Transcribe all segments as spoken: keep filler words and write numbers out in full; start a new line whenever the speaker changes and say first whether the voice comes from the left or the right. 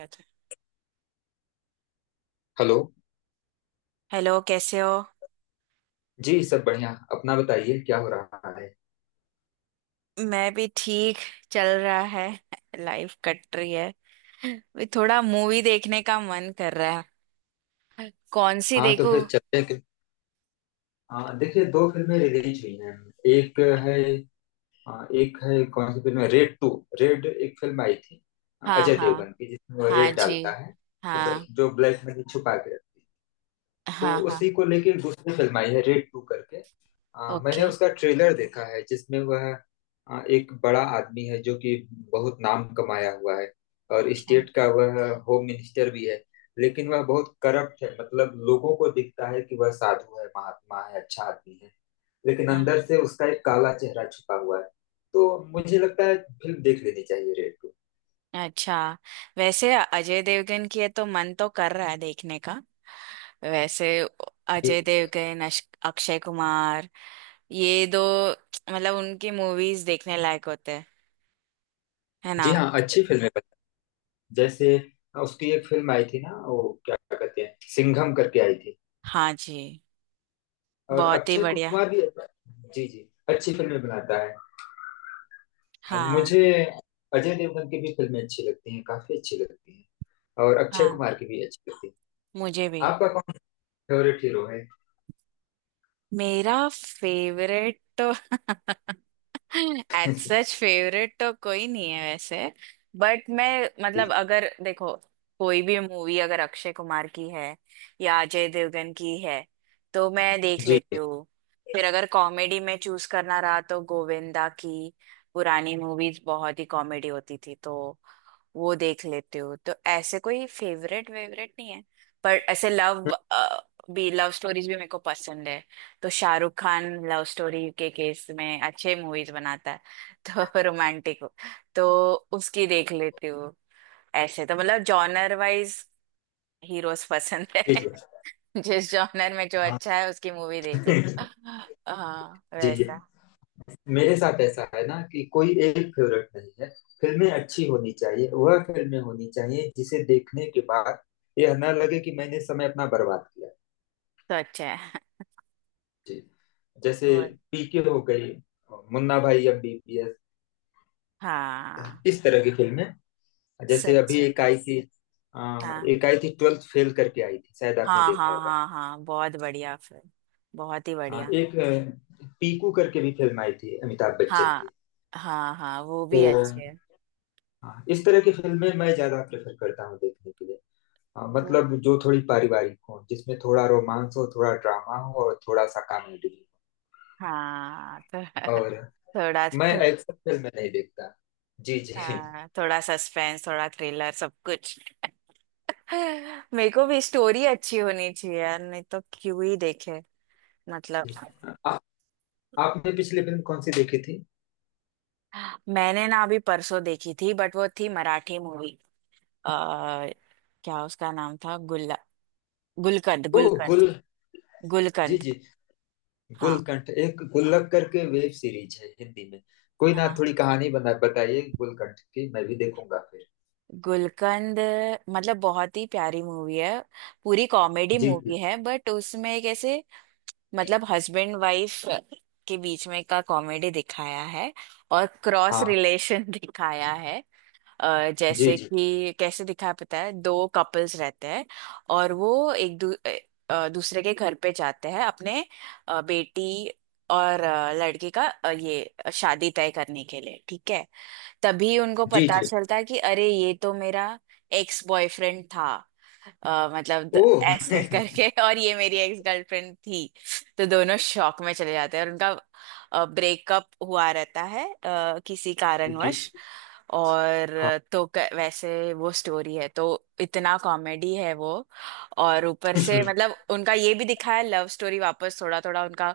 right: अच्छा।
left: Hello.
right: Hello कैसे हो?
left: जी सब बढ़िया, अपना बताइए क्या हो रहा है।
right: मैं भी ठीक। चल रहा है। लाइफ कट रही है। भी थोड़ा मूवी देखने का मन कर रहा है। कौन सी
left: हाँ तो
right: देखो?
left: फिर चलते हैं कि- हाँ देखिए, दो फिल्में रिलीज हुई हैं। एक है। हाँ, एक है कौन सी फिल्म है, रेड टू। रेड एक फिल्म आई थी
right: हाँ,
left: अजय
right: हाँ।
left: देवगन की, जिसमें वो
right: हाँ
left: रेड
right: जी।
left: डालता है, मतलब
right: हाँ,
left: जो ब्लैक मनी छुपा के रखती है। तो
right: हाँ। हाँ।
left: उसी को लेके एक दूसरी फिल्म आई है रेड टू करके। अ, मैंने
right: ओके।
left: उसका ट्रेलर देखा है, जिसमें वह अ, एक बड़ा आदमी है जो कि बहुत नाम कमाया हुआ है, और
right: हाँ।
left: स्टेट का वह होम मिनिस्टर भी है। लेकिन वह बहुत करप्ट है, मतलब लोगों को दिखता है कि वह साधु है, महात्मा है, अच्छा आदमी है, लेकिन अंदर से उसका एक काला चेहरा छुपा हुआ है। तो मुझे लगता है फिल्म देख लेनी चाहिए, रेड
right: अच्छा। वैसे अजय देवगन की है तो मन तो कर रहा है देखने का। वैसे
left: टू।
right: अजय देवगन अश- अक्षय कुमार, ये दो मतलब उनकी मूवीज देखने लायक होते हैं, है ना?
left: जी हाँ, अच्छी फिल्म है। जैसे हाँ, उसकी एक फिल्म आई थी ना, वो क्या कहते हैं, सिंघम करके आई थी।
right: हाँ जी।
left: और
right: बहुत ही
left: अक्षय
right: बढ़िया।
left: कुमार भी। जी जी, अच्छी फिल्में बनाता है। और
right: हाँ,
left: मुझे अजय देवगन की भी फिल्में अच्छी लगती हैं, काफी अच्छी लगती हैं। और अक्षय
right: हाँ।
left: कुमार की भी अच्छी लगती है।
right: मुझे भी।
left: आपका कौन फेवरेट हीरो है।
right: मेरा फेवरेट तो एज सच फेवरेट तो कोई नहीं है वैसे। बट मैं मतलब अगर देखो, कोई भी मूवी अगर अक्षय कुमार की है या अजय देवगन की है तो मैं देख
left: जी जी।
right: लेती हूँ। फिर अगर कॉमेडी में चूज करना रहा तो गोविंदा की पुरानी मूवीज बहुत ही कॉमेडी होती थी तो वो देख लेती हूँ। तो ऐसे कोई फेवरेट वेवरेट नहीं है। पर ऐसे लव भी, लव स्टोरीज भी मेरे को पसंद है, तो शाहरुख खान लव स्टोरी के केस में अच्छे मूवीज बनाता है। तो रोमांटिक हो तो उसकी देख लेती हूँ। ऐसे तो मतलब जॉनर वाइज हीरोज पसंद
left: जी
right: है।
left: जी।
right: जिस जॉनर में जो
left: हाँ।
right: अच्छा है उसकी मूवी देख लो। हाँ,
left: जी जी।
right: वैसा।
left: मेरे साथ ऐसा है ना कि कोई एक फेवरेट नहीं है। फिल्में अच्छी होनी चाहिए, वह फिल्में होनी चाहिए जिसे देखने के बाद यह ना लगे कि मैंने समय अपना बर्बाद किया।
right: तो अच्छा है।
left: जी। जैसे
right: और
left: पीके हो गई, मुन्ना भाई एमबीबीएस,
right: हाँ।
left: इस तरह की फिल्में। जैसे
right: सच
left: अभी
right: है।
left: एक आई थी, अ,
right: हाँ,
left: एक आई थी ट्वेल्थ फेल करके आई थी, शायद आपने
right: हाँ,
left: देखा
right: हाँ,
left: होगा।
right: हाँ, हाँ, बहुत बढ़िया फिल्म, बहुत ही
left: अ,
right: बढ़िया।
left: एक अ, पीकू करके भी फिल्म आई थी अमिताभ बच्चन
right: हाँ,
left: की।
right: हाँ, हाँ, वो
left: तो
right: भी अच्छे है।
left: हाँ, इस तरह की फिल्में मैं ज्यादा प्रेफर करता हूँ देखने के लिए। हाँ,
right: और
left: मतलब जो थोड़ी पारिवारिक हो, जिसमें थोड़ा रोमांस हो, थोड़ा ड्रामा हो, और थोड़ा सा कॉमेडी
right: हाँ तो
left: हो। और
right: थोड़ा।
left: मैं एक्शन फिल्में नहीं देखता। जी जी।
right: हाँ, थोड़ा सस्पेंस, थोड़ा थ्रिलर, सब कुछ मेरे को भी स्टोरी अच्छी होनी चाहिए यार, नहीं तो क्यों ही देखे मतलब।
left: आपने पिछली फिल्म कौन सी देखी थी।
right: मैंने ना अभी परसों देखी थी, बट वो थी मराठी मूवी। आ क्या उसका नाम था, गुल्ला गुलकंद,
left: ओ
right: गुलकंद।
left: गुल। जी
right: गुलकंद।
left: जी।
right: हाँ
left: गुलकंठ, एक गुल्लक करके वेब सीरीज है हिंदी में। कोई ना,
right: हाँ।
left: थोड़ी कहानी बना बताइए गुलकंठ की, मैं भी देखूंगा फिर।
right: गुलकंद मतलब बहुत ही प्यारी मूवी है। पूरी कॉमेडी
left: जी जी।
right: मूवी है, बट उसमें एक ऐसे मतलब हस्बैंड वाइफ के बीच में का कॉमेडी दिखाया है और क्रॉस
left: हाँ।
right: रिलेशन दिखाया है। अ,
left: जी
right: जैसे
left: जी।
right: कि कैसे दिखाया, पता है, दो कपल्स रहते हैं और वो एक दू, अ, दूसरे के घर पे जाते हैं अपने अ, बेटी और अ, लड़के का अ, ये शादी तय करने के लिए, ठीक है? तभी उनको
left: जी
right: पता
left: जी।
right: चलता कि अरे ये तो मेरा एक्स बॉयफ्रेंड था। अ, मतलब द-
left: ओ।
right: ऐसे करके, और ये मेरी एक्स गर्लफ्रेंड थी। तो दोनों शॉक में चले जाते हैं, और उनका ब्रेकअप हुआ रहता है अ, किसी
left: जी जी।
right: कारणवश। और
left: हाँ।
right: अ, तो क- वैसे वो स्टोरी है तो इतना कॉमेडी है वो। और ऊपर से
left: जी
right: मतलब उनका ये भी दिखाया, लव स्टोरी वापस थोड़ा थोड़ा उनका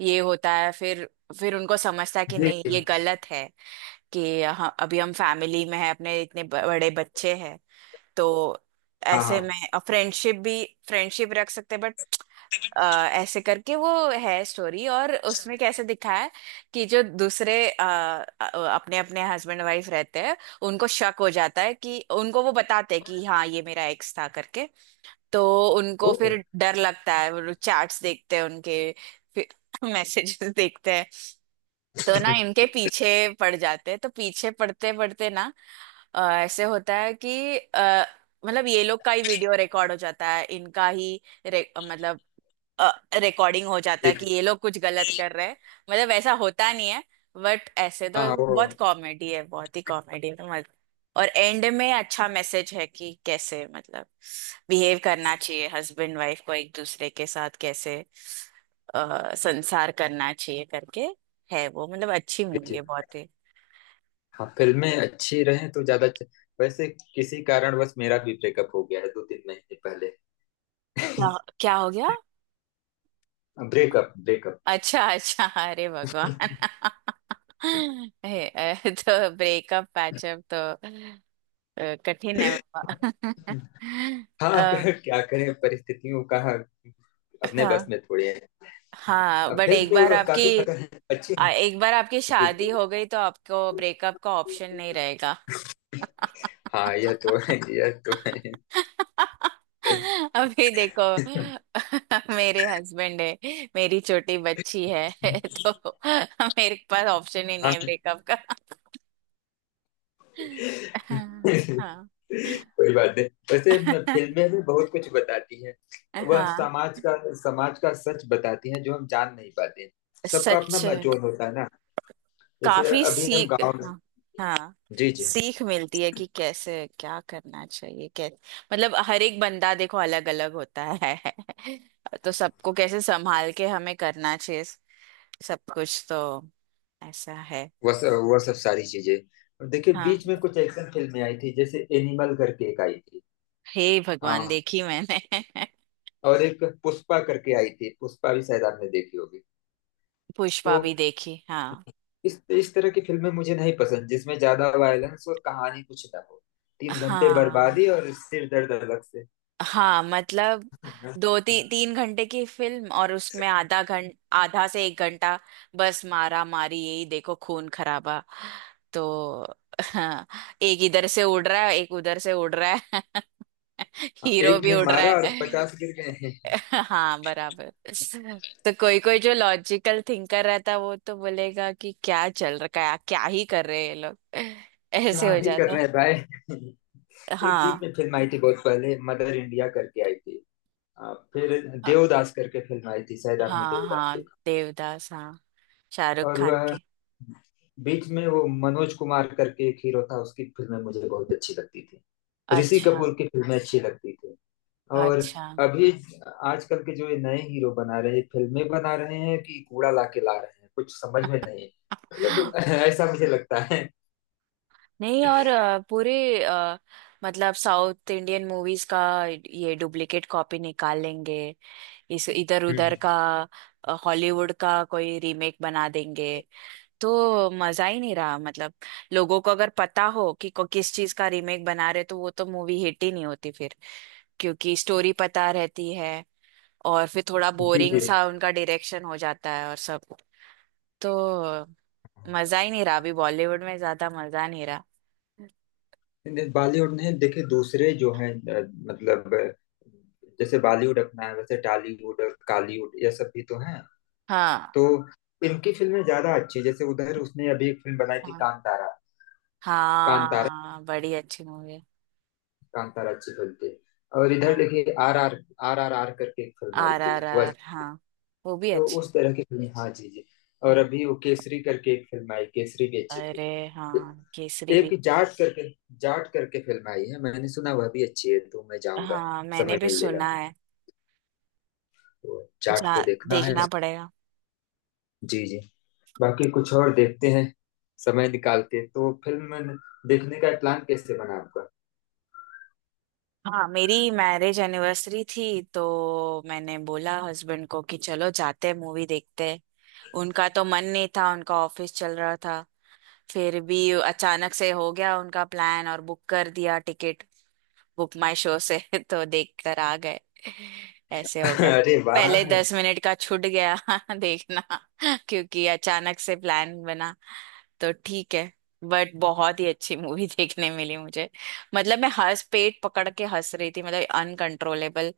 right: ये होता है फिर। फिर उनको समझता है कि
left: जी।
right: नहीं, ये गलत है, कि हाँ अभी हम फैमिली में है, अपने इतने ब- बड़े बच्चे हैं, तो
left: हाँ
right: ऐसे में
left: हाँ।
right: फ्रेंडशिप भी फ्रेंडशिप रख सकते हैं बट, ऐसे करके वो है स्टोरी। और उसमें कैसे दिखाया है कि जो दूसरे अपने अपने हस्बैंड वाइफ रहते हैं उनको शक हो जाता है, कि उनको वो बताते हैं कि हाँ ये मेरा एक्स था करके। तो उनको
left: ओ।
right: फिर डर लगता है, वो चैट्स देखते हैं उनके, फिर मैसेजेस देखते हैं। तो ना इनके पीछे पड़ जाते हैं, तो पीछे पड़ते पड़ते ना अ, ऐसे होता है कि अ, मतलब ये लोग का ही वीडियो रिकॉर्ड हो जाता है, इनका ही रे- मतलब रिकॉर्डिंग हो जाता
left: जी
right: है कि
left: जी।
right: ये लोग कुछ गलत कर रहे हैं। मतलब वैसा होता नहीं है, बट ऐसे
left: हाँ
right: तो
left: वो।
right: बहुत कॉमेडी है, बहुत ही कॉमेडी है तो मज- और एंड में अच्छा मैसेज है कि कैसे मतलब बिहेव करना चाहिए हस्बैंड वाइफ को एक दूसरे के साथ, कैसे अ, संसार करना चाहिए करके। है वो, मतलब अच्छी
left: जी
right: मूवी है
left: जी।
right: बहुत ही।
left: हाँ फिल्में अच्छी रहें तो ज्यादा अच्छ- वैसे किसी कारणवश मेरा भी ब्रेकअप हो गया है दो तीन महीने पहले।
right: क्या? क्या हो गया?
left: Breakup breakup.
right: अच्छा, अच्छा, अरे भगवान हे, अ, तो ब्रेकअप पैचअप तो अ, कठिन है बाबा
left: हाँ।
right: अ,
left: क्या करें, परिस्थितियों का अपने
right: हाँ,
left: बस में थोड़ी है।
right: हाँ,
left: अब
right: बट
left: फिल्म
right: एक बार
left: तो
right: आपकी,
left: काफी पसंद अच्छी
right: आ,
left: है। जी,
right: एक बार आपकी शादी
left: जी।
right: हो गई तो आपको ब्रेकअप का ऑप्शन नहीं रहेगा।
left: हाँ यह तो है, यह तो है।
right: अभी देखो मेरे हस्बैंड है, मेरी छोटी बच्ची है तो मेरे पास ऑप्शन ही नहीं
left: हाँ
right: है ब्रेकअप का हाँ, हाँ।
left: कोई बात नहीं। वैसे म- फिल्में भी बहुत कुछ बताती हैं। वह
right: हाँ।
left: समाज का समाज का सच बताती हैं जो हम जान नहीं पाते। सबका अपना
right: सच।
left: अपना जोन होता है ना। जैसे
right: काफी
left: अभी हम
right: सीख,
left: गांव में।
right: हाँ, हाँ।
left: जी
right: सीख मिलती है कि कैसे क्या करना चाहिए, कैसे मतलब हर एक बंदा देखो अलग अलग होता है तो
left: जी।
right: सबको कैसे संभाल के हमें करना चाहिए सब कुछ, तो ऐसा है।
left: वह सब वह सब सारी चीजें। और देखिए,
right: हाँ।
left: बीच में कुछ एक्शन फिल्में आई थी, जैसे एनिमल करके एक आई थी।
right: हे भगवान,
left: हाँ।
right: देखी मैंने।
left: और एक पुष्पा करके आई थी, पुष्पा भी शायद आपने देखी होगी।
right: पुष्पा
left: तो
right: भी देखी, हाँ।
left: इस इस तरह की फिल्में मुझे नहीं पसंद जिसमें ज्यादा वायलेंस और कहानी कुछ ना हो। तीन घंटे
right: हाँ,
left: बर्बादी और सिर दर्द अलग से।
right: हाँ मतलब दो ती, तीन घंटे की फिल्म और उसमें आधा घंट आधा से एक घंटा बस मारा मारी, यही देखो, खून खराबा तो हाँ। एक इधर से उड़ रहा है, एक उधर से उड़ रहा है
left: हाँ,
right: हीरो
left: एक
right: भी
left: ने
right: उड़ रहा
left: मारा और
right: है
left: पचास गिर गए हैं।
right: हाँ, बराबर। तो कोई कोई जो लॉजिकल थिंकर रहता है वो तो बोलेगा कि क्या चल रखा है, क्या ही कर रहे हैं ये लोग ऐसे
left: क्या
right: हो
left: भी कर
right: जाता
left: रहे हैं भाई।
right: है।
left: एक बीच
right: हाँ,
left: में फिल्म आई थी बहुत पहले, मदर इंडिया करके आई थी। आ, फिर देवदास करके फिल्म आई थी, शायद आपने
right: हाँ,
left: देवदास।
right: हाँ, देवदास, हाँ, शाहरुख
left: और
right: खान
left: वह
right: के।
left: बीच में वो मनोज कुमार करके एक हीरो था, उसकी फिल्में मुझे बहुत अच्छी लगती थी। ऋषि
right: अच्छा,
left: कपूर की फिल्में अच्छी अच्छा लगती थी। और
right: अच्छा।
left: अभी आजकल के जो ये नए हीरो बना रहे हैं, फिल्में बना रहे हैं कि कूड़ा ला के ला रहे हैं, कुछ समझ में नहीं। मतलब ऐसा मुझे लगता है।
right: नहीं, और अ, पूरे अ, मतलब साउथ इंडियन मूवीज का ये डुप्लीकेट कॉपी निकाल लेंगे, इस इधर उधर
left: हम्म।
right: का अ, हॉलीवुड का कोई रीमेक बना देंगे। तो मजा ही नहीं रहा मतलब, लोगों को अगर पता हो कि को किस चीज का रीमेक बना रहे तो वो तो मूवी हिट ही नहीं होती फिर, क्योंकि स्टोरी पता रहती है, और फिर थोड़ा
left: जी
right: बोरिंग
left: जी।
right: सा उनका डायरेक्शन हो जाता है और सब। तो मजा ही नहीं रहा, अभी बॉलीवुड में ज्यादा मजा नहीं रहा।
left: नहीं, बॉलीवुड ने देखे दूसरे जो हैं, अ, मतलब अ, जैसे बॉलीवुड अपना है, वैसे टॉलीवुड और कॉलीवुड ये सब भी तो हैं।
right: हाँ,
left: तो इनकी फिल्में ज्यादा अच्छी है। जैसे उधर उसने अभी एक फिल्म बनाई थी
right: हाँ,
left: कांतारा। कांतारा।
right: हाँ, बड़ी अच्छी मूवी है।
left: कांतारा अच्छी फिल्म थी। और इधर
right: हाँ,
left: देखिए R R R R R करके एक फिल्म आई
right: आर
left: थी,
right: आर
left: वो
right: आर,
left: अच्छी थी।
right: हाँ वो भी
left: तो
right: अच्छी।
left: उस तरह की फिल्म। हाँ जी जी। और
right: हम्म।
left: अभी वो केसरी करके एक फिल्म आई, केसरी भी अच्छी थी।
right: अरे हाँ, केसरी
left: एक
right: भी।
left: जाट करके, जाट करके फिल्म आई है मैंने सुना, वह भी अच्छी है, तो मैं जाऊंगा
right: हाँ, मैंने
left: समय
right: भी
left: मिलेगा
right: सुना है।
left: तो। तो जाट
right: जा
left: को देखना है।
right: देखना पड़ेगा।
left: जी जी। बाकी कुछ और देखते हैं समय निकाल के। तो फिल्म देखने का प्लान कैसे बना आपका।
right: हाँ, मेरी मैरिज एनिवर्सरी थी तो मैंने बोला हस्बैंड को कि चलो जाते हैं मूवी देखते हैं। उनका तो मन नहीं था, उनका ऑफिस चल रहा था, फिर भी अचानक से हो गया उनका प्लान और बुक कर दिया टिकट, बुक माई शो से तो देख कर आ गए, ऐसे हो गया
left: अरे वाह।
right: पहले दस मिनट का छूट गया देखना, क्योंकि अचानक से प्लान बना, तो ठीक है। बट बहुत ही अच्छी मूवी देखने मिली मुझे, मतलब मैं हंस, पेट पकड़ के हंस रही थी, मतलब अनकंट्रोलेबल,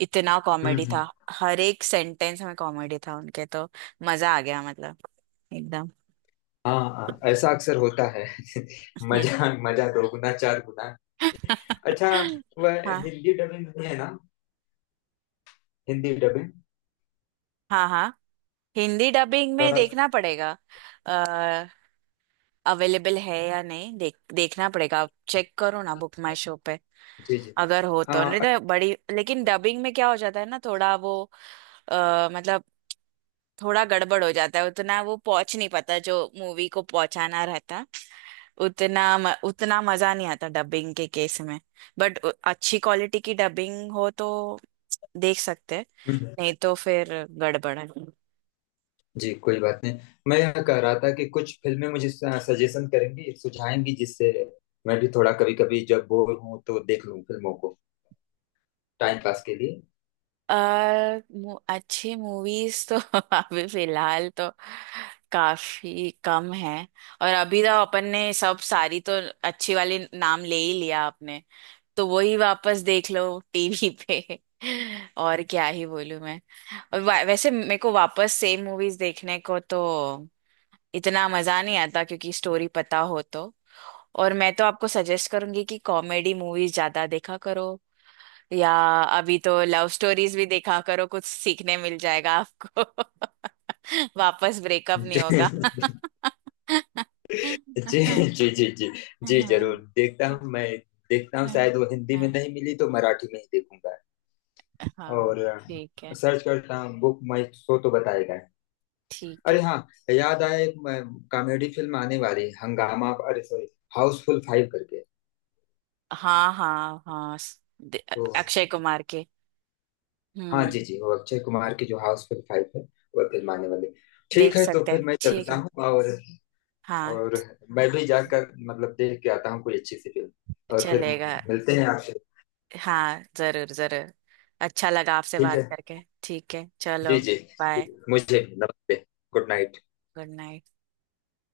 right: इतना कॉमेडी
left: हम्म।
right: था। हर एक सेंटेंस में कॉमेडी था उनके, तो मजा आ गया मतलब एकदम
left: हाँ। हाँ, ऐसा अक्सर होता है। मजा मजा दो गुना चार गुना। अच्छा, वह
right: हाँ,
left: हिंदी डबिंग भी है ना। हिंदी डबिंग
right: हाँ, हाँ, हिंदी डबिंग
left: कर
right: में
left: रहा था।
right: देखना पड़ेगा, अवेलेबल है या नहीं देख देखना पड़ेगा, आप चेक करो ना बुक माई शो पे,
left: जी जी।
right: अगर हो
left: आ।
right: तो, नहीं तो बड़ी, लेकिन डबिंग में क्या हो जाता है ना, थोड़ा वो अ, मतलब थोड़ा गड़बड़ हो जाता है, उतना वो पहुंच नहीं पाता जो मूवी को पहुंचाना रहता, उतना म, उतना मजा नहीं आता डबिंग के केस में। बट अच्छी क्वालिटी की डबिंग हो तो देख सकते हैं,
left: हम्म।
right: नहीं तो फिर गड़बड़ है।
left: जी कोई बात नहीं। मैं यह कह रहा था कि कुछ फिल्में मुझे सजेशन करेंगी, सुझाएंगी, जिससे मैं भी थोड़ा कभी कभी जब बोर हूं तो देख लूं फिल्मों को टाइम पास के
right: आ, मु- अच्छी मूवीज तो अभी फिलहाल तो काफी कम है, और अभी तो अपन ने सब सारी तो अच्छी वाली नाम ले ही लिया आपने, तो वही वापस देख लो टीवी पे और क्या ही बोलूं मैं। और वा- वैसे मेरे को वापस सेम मूवीज देखने को तो इतना मजा नहीं आता क्योंकि स्टोरी पता हो तो। और मैं तो आपको सजेस्ट करूंगी कि कॉमेडी मूवीज ज्यादा देखा करो, या अभी तो लव स्टोरीज भी देखा करो, कुछ सीखने मिल जाएगा आपको वापस ब्रेकअप नहीं
left: लिए।
right: होगा
left: जी जी। जी जी। जी जरूर देखता हूँ मैं, देखता हूँ। शायद वो हिंदी में नहीं मिली तो मराठी में ही देखूंगा।
right: हाँ,
left: और अ,
right: ठीक है,
left: सर्च करता हूँ बुक माई शो तो बताएगा।
right: ठीक
left: अरे
right: है।
left: हाँ, याद आया, एक कॉमेडी फिल्म आने वाली है, हंगामा अरे सॉरी हाउसफुल फाइव करके।
right: हाँ, हाँ, हाँ, स- दे-
left: तो
right: अक्षय कुमार के।
left: हाँ
right: हम्म।
left: जी जी, वो अक्षय कुमार की जो हाउसफुल फाइव है, वो फिल्म आने वाली है। ठीक
right: देख
left: है तो
right: सकते
left: फिर
right: हैं,
left: मैं
right: ठीक
left: चलता
right: है,
left: हूँ। और
right: हाँ।
left: और मैं भी जाकर मतलब देख के आता हूँ कोई अच्छी सी फिल्म। और फिर
right: चलेगा।
left: मिलते हैं आपसे।
right: हाँ, जरूर, जरूर। अच्छा लगा आपसे
left: ठीक है।
right: बात करके, ठीक है, चलो,
left: जी जी।
right: बाय।
left: मुझे नमस्ते। Good night.
right: Good night.